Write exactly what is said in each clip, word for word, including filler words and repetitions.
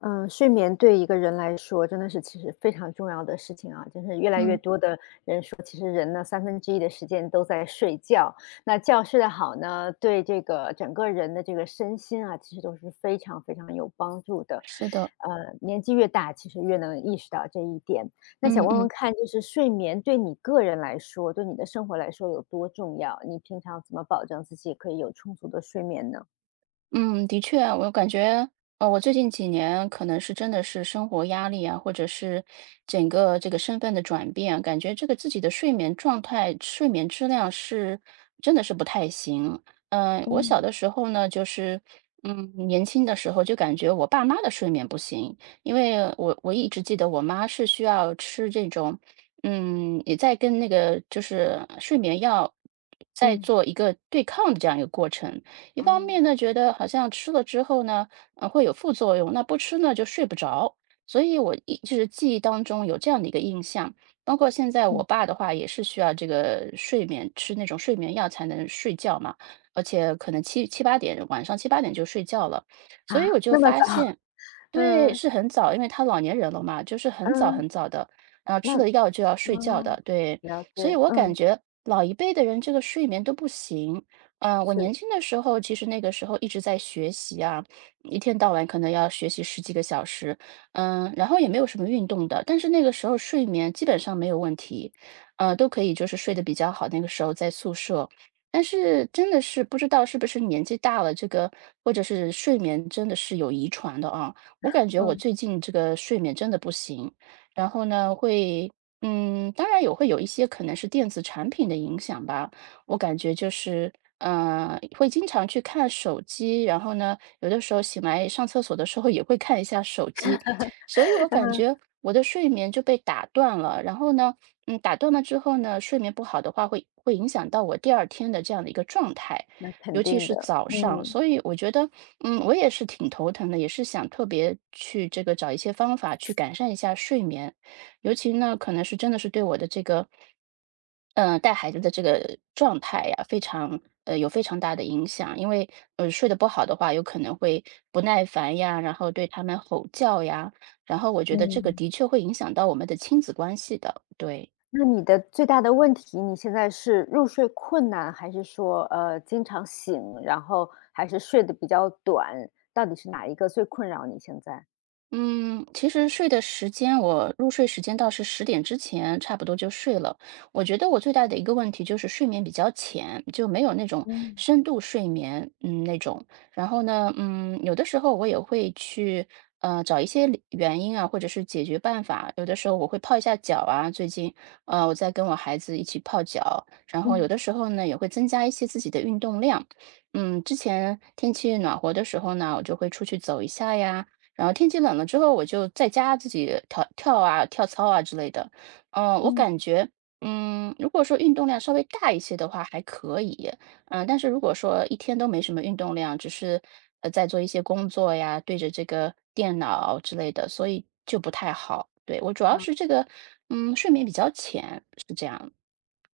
嗯，呃睡眠对一个人来说真的是其实非常重要的事情啊，就是越来越嗯，多的说，其实人呢三分之一的时间都在睡觉，那觉睡得好呢，对这个整个人的这个身心啊，其实都是非常非常有帮助的。是的，呃，年纪越大，其实越能意识到这一点。那想嗯问问嗯看，就是睡眠对你个人来说，对你的生活来说有多重要？你平常怎么保证自己可以有充足的睡眠呢？嗯，的确啊我感觉，呃，我最近几年可能是真的是生活压力啊，或者是整个这个身份的转变，感觉这个自己的睡眠状态、睡眠质量是真的是不太行。嗯、我小嗯，的时候呢，就是嗯，年轻的时候就感觉我爸妈的睡眠不行，因为我我一直记得我妈是需要吃这种，嗯，也在跟那个就是睡眠药在嗯做一个对抗的这样一个过程。一方哦，面呢，觉得好像吃了之后呢，呃，会有副作用，那不吃呢就睡不着，所以我一就是记忆当中有这样的一个印象。包括现在我嗯爸的话也是需要这个睡眠，吃那种睡眠药才能睡觉嘛，而且可能七七八点晚上七八点就睡觉了，所以我啊，就那么发早？现。对，嗯，是很早，因为他老年人了嘛，就是很早嗯，很早的，然后吃那了药就要睡觉嗯，的，对。了所以解，我感嗯，觉老一辈的人这个睡眠都不行。嗯、我年是，轻的时候，其实那个时候一直在学习啊，一天到晚可能要学习十几个小时，嗯、然后也没有什么运动的，但是那个时候睡眠基本上没有问题，呃，都可以就是睡得比较好。那个时候在宿舍，但是真的是不知道是不是年纪大了，这个或者是睡眠真的是有遗传的啊。我感觉我嗯 最近这个睡眠真的不行，然后呢，会，嗯，当然也会有一些可能是电子产品的影响吧。我感觉就是，呃，会经常去看手机，然后呢，有的时候醒来上厕所的时候也会看一下手机，所以我 感嗯，觉我的睡眠就被打断了。然后呢，嗯，打断了之后呢，睡眠不好的话会会影响到我第二天的这样的一个状态，那肯尤其定是的，早上。嗯，所以我觉得嗯，我也是挺头疼的，也是想特别去这个找一些方法去改善一下睡眠，尤其呢，可能是真的是对我的这个，呃，带孩子的这个状态呀，非常呃有非常大的影响。因为呃睡得不好的话，有可能会不耐烦呀，然后对他们吼叫呀，然后我觉得这个嗯。的确会影响到我们的亲子关系的，对。那你的最大的问题，你现在是入睡困难，还是说，呃，经常醒，然后还是睡得比较短，到底是哪一个最困扰你现在？嗯，其实睡的时间，我入睡时间倒是十点之前差不多就睡了。我觉得我最大的一个问题就是睡眠比较浅，就没有那种嗯，深度睡眠，嗯，那种。然后呢，嗯，有的时候我也会去呃找一些理原因啊，或者是解决办法。有的时候我会泡一下脚啊，最近呃我在跟我孩子一起泡脚，然后有嗯，的时候呢也会增加一些自己的运动量。嗯，之前天气暖和的时候呢，我就会出去走一下呀。然后天气冷了之后，我就在家自己跳跳啊、跳操啊之类的。嗯，我嗯。感觉，嗯，如果说运动量稍微大一些的话，还可以。嗯，但是如果说一天都没什么运动量，只是呃在做一些工作呀，对着这个电脑之类的，所以就不太好。对，我主要是好。这个，嗯，睡眠比较浅，是这样。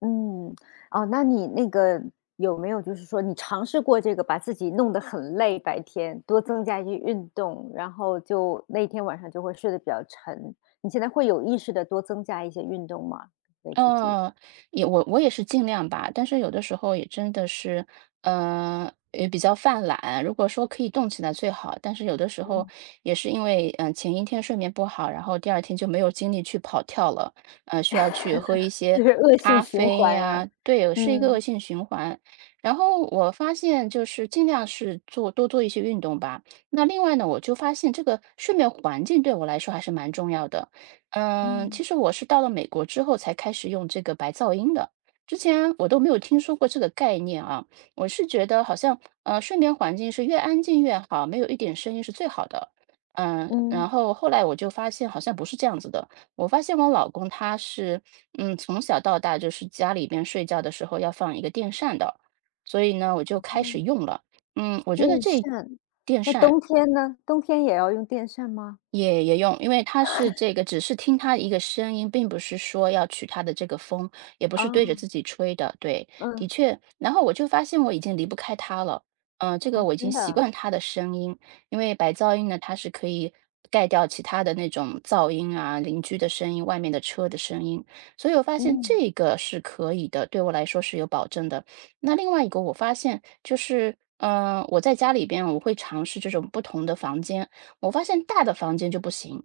嗯，哦，那你那个有没有就是说你尝试过这个把自己弄得很累，白天多增加一些运动，然后就那天晚上就会睡得比较沉。你现在会有意识的多增加一些运动吗？给自己，嗯，也我我也是尽量吧，但是有的时候也真的是，呃，也比较犯懒。如果说可以动起来最好，但是有的时候也是因为，嗯、前一天睡眠不好，然后第二天就没有精力去跑跳了，呃，需要去喝一些就是恶性咖循啡环啊。呀、对，是一个恶嗯，性循环。然后我发现就是尽量是做多做一些运动吧。那另外呢，我就发现这个睡眠环境对我来说还是蛮重要的。嗯，嗯，其实我是到了美国之后才开始用这个白噪音的，之前我都没有听说过这个概念啊。我是觉得好像，呃，睡眠环境是越安静越好，没有一点声音是最好的。嗯，然嗯，后后来我就发现好像不是这样子的。我发现我老公他是，嗯，从小到大就是家里边睡觉的时候要放一个电扇的，所以呢，我就开哦，始用了。嗯，我觉得电这扇，电那扇。冬天呢？冬天也要用电扇吗？也也用，因为它是这个只是听它一个声音，并不是说要取它的这个风，也不是啊对着自己吹的，对，的嗯，确。然后我就发现我已经离不开它了，嗯，这个哦，我已经真的习啊，惯它的声音，因为白噪音呢，它是可以盖掉其他的那种噪音啊，邻居的声音、外面的车的声音，所以我发现嗯，这个是可以的，对我来说是有保证的。那另外一个我发现就是，嗯、我在家里边我会尝试这种不同的房间。我发现大的房间就不行，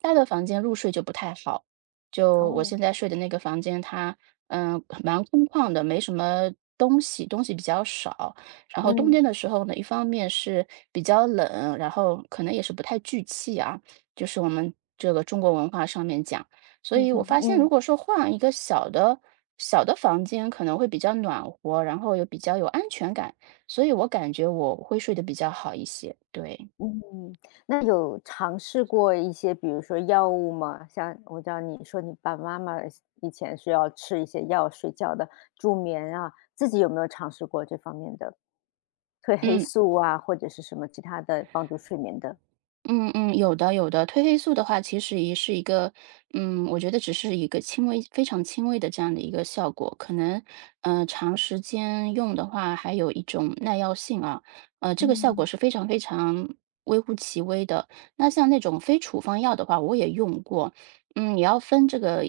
大的房间入睡就不太好。就我哦，现在睡的那个房间，它嗯蛮空旷的，没什么东西，东西比较少。然后冬嗯，天的时候呢，一方面是比较冷，然后可能也是不太聚气啊，就是我们这个中国文化上面讲。所以我 发现，如嗯。果说换一个小的小的房间，可能会比较暖和，然后又比较有安全感，所以我感觉我会睡得比较好一些。对，嗯，那有尝试过一些，比如说药物吗？像我知道你说你爸爸妈妈以前是要吃一些药睡觉的，助眠啊，自己有没有尝试过这方面的褪黑嗯。素啊，或者是什么其他的帮助睡眠的？嗯嗯，有的有的，褪黑素的话，其实也是一个，嗯，我觉得只是一个轻微、非常轻微的这样的一个效果，可能，嗯，长时间用的话，还有一种耐药性啊，呃，这个效果嗯是非常非常微乎其微的。那像那种非处方药的话，我也用过，嗯，也要分这个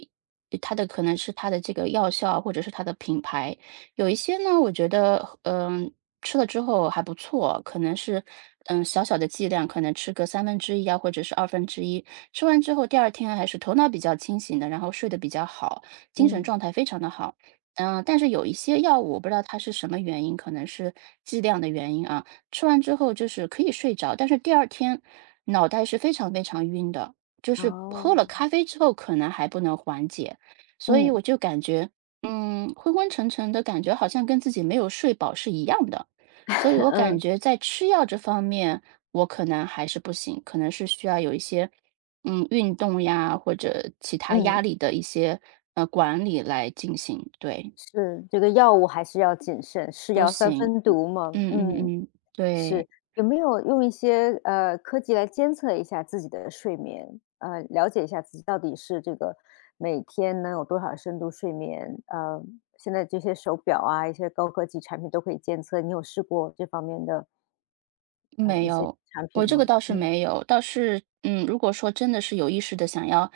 呃它的可能是它的这个药效啊或者是它的品牌，有一些呢，我觉得，嗯、吃了之后还不错，可能是，嗯，小小的剂量，可能吃个三分之一啊，或者是二分之一。吃完之后第二天还是头脑比较清醒的，然后睡得比较好，精神嗯，状态非常的好。嗯，但是有一些药物，我不知道它是什么原因，可能是剂量的原因啊，吃完之后就是可以睡着，但是第二天脑袋是非常非常晕的，就是喝了哦，咖啡之后可能还不能缓解。所以嗯 我就感觉，嗯，昏昏沉沉的感觉，好像跟自己没有睡饱是一样的。所以 我感嗯觉在吃药这方面，我可能还是不行，可能是需要有一些，嗯，运动呀，或者其他压嗯，力的一些呃管理来进行。对，是这个药物还是要谨慎，是不药三行，分毒嗯嘛，嗯嗯。嗯，对。是，有没有用一些呃科技来监测一下自己的睡眠？呃，了解一下自己到底是这个每天能有多少深度睡眠？呃，现在这些手表啊，一些高科技产品都可以监测，你有试过这方面的呃没一些有，产品我这个吗？倒是嗯没有，倒是，嗯，如果说真的是有意识的想要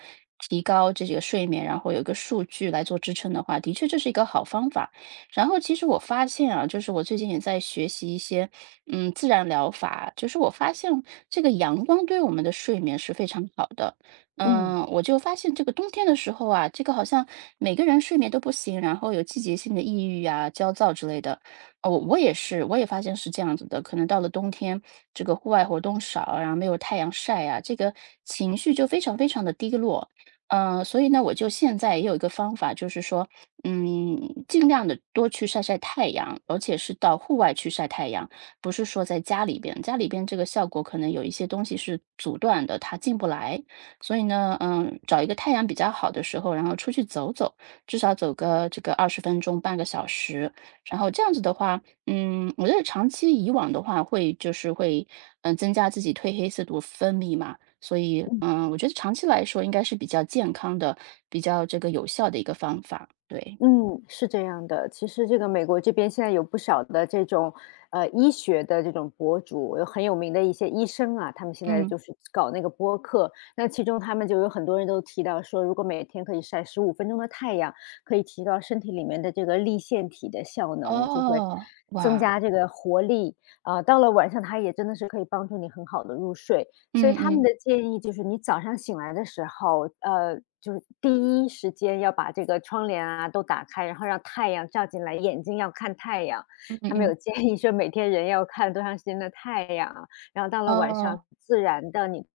提高这个睡眠，然后有一个数据来做支撑的话，的确这是一个好方法。然后其实我发现啊，就是我最近也在学习一些，嗯，自然疗法，就是我发现这个阳光对我们的睡眠是非常好的。嗯，嗯。我就发现这个冬天的时候啊，这个好像每个人睡眠都不行，然后有季节性的抑郁啊、焦躁之类的。哦，我也是，我也发现是这样子的。可能到了冬天，这个户外活动少啊然后没有太阳晒啊，这个情绪就非常非常的低落。嗯，所以呢，我就现在也有一个方法，就是说，嗯，尽量的多去晒晒太阳，而且是到户外去晒太阳，不是说在家里边。家里边这个效果可能有一些东西是阻断的，它进不来。所以呢，嗯，找一个太阳比较好的时候，然后出去走走，至少走个这个二十分钟、半个小时，然后这样子的话，嗯，我觉得长期以往的话，会就是会，嗯，增加自己褪黑色素分泌嘛，所以，嗯，我觉得长期来说应该是比较健康的、比较这个有效的一个方法。对，嗯，是这样的。其实这个美国这边现在有不少的这种，呃，医学的这种博主，有很有名的一些医生啊，他们现在嗯，就是搞那个播客。那其中他们就有很多人都提到说，如果每天可以晒十五分钟的太阳，可以提高身体里面的这个立腺体的效能，就会哦，增哇，加这个活力啊、到了晚上，它也真的是可以帮助你很好的入睡。所以嗯他们嗯的建议就是你早上醒来的时候，呃，就是第一时间要把这个窗帘啊都打开，然后让太阳照进来，眼睛要看太阳。嗯嗯他们有嗯，建议说每天人要看多长时间的太阳，然后到了晚上哦，自然的你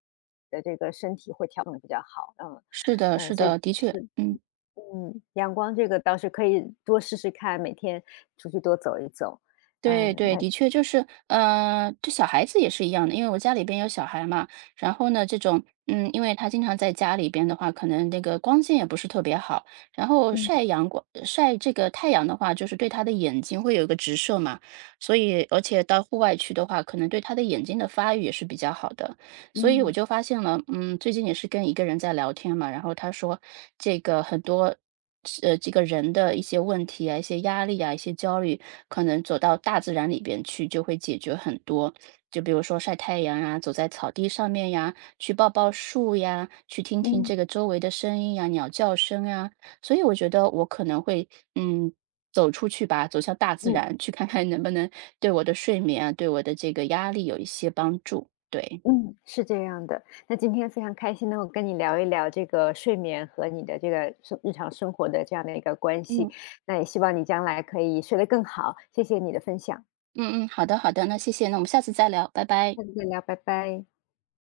的这个身体会调整得比较好。嗯，是的，呃，是所的，以的确，是嗯。嗯，阳光这个倒是可以多试试看，每天出去多走一走。对嗯，对，那的确就是，呃，这小孩子也是一样的，因为我家里边有小孩嘛，然后呢，这种，嗯，因为他经常在家里边的话，可能那个光线也不是特别好，然后晒嗯阳光，晒这个太阳的话，就是对他的眼睛会有一个直射嘛，所以而且到户外去的话，可能对他的眼睛的发育也是比较好的，所以我嗯就发现了，嗯，最近也是跟一个人在聊天嘛，然后他说这个很多。呃，这个人的一些问题啊、一些压力啊、一些焦虑，可能走到大自然里边去就会解决很多。就比如说晒太阳啊，走在草地上面呀，去抱抱树呀，去听听嗯这个周围的声音呀，鸟叫声啊。所以我觉得我可能会，嗯，走出去吧，走向大自嗯。然，去看看能不能对我的睡眠啊，对我的这个压力有一些帮助。对，嗯，是这样的。那今天非常开心能够跟你聊一聊这个睡眠和你的这个生日常生活的这样的一个关系，嗯那也希望你将来可以睡得更好，谢谢你的分享，嗯嗯，好的好的，那谢谢，那我们下次再聊，拜拜。下次再聊，拜拜。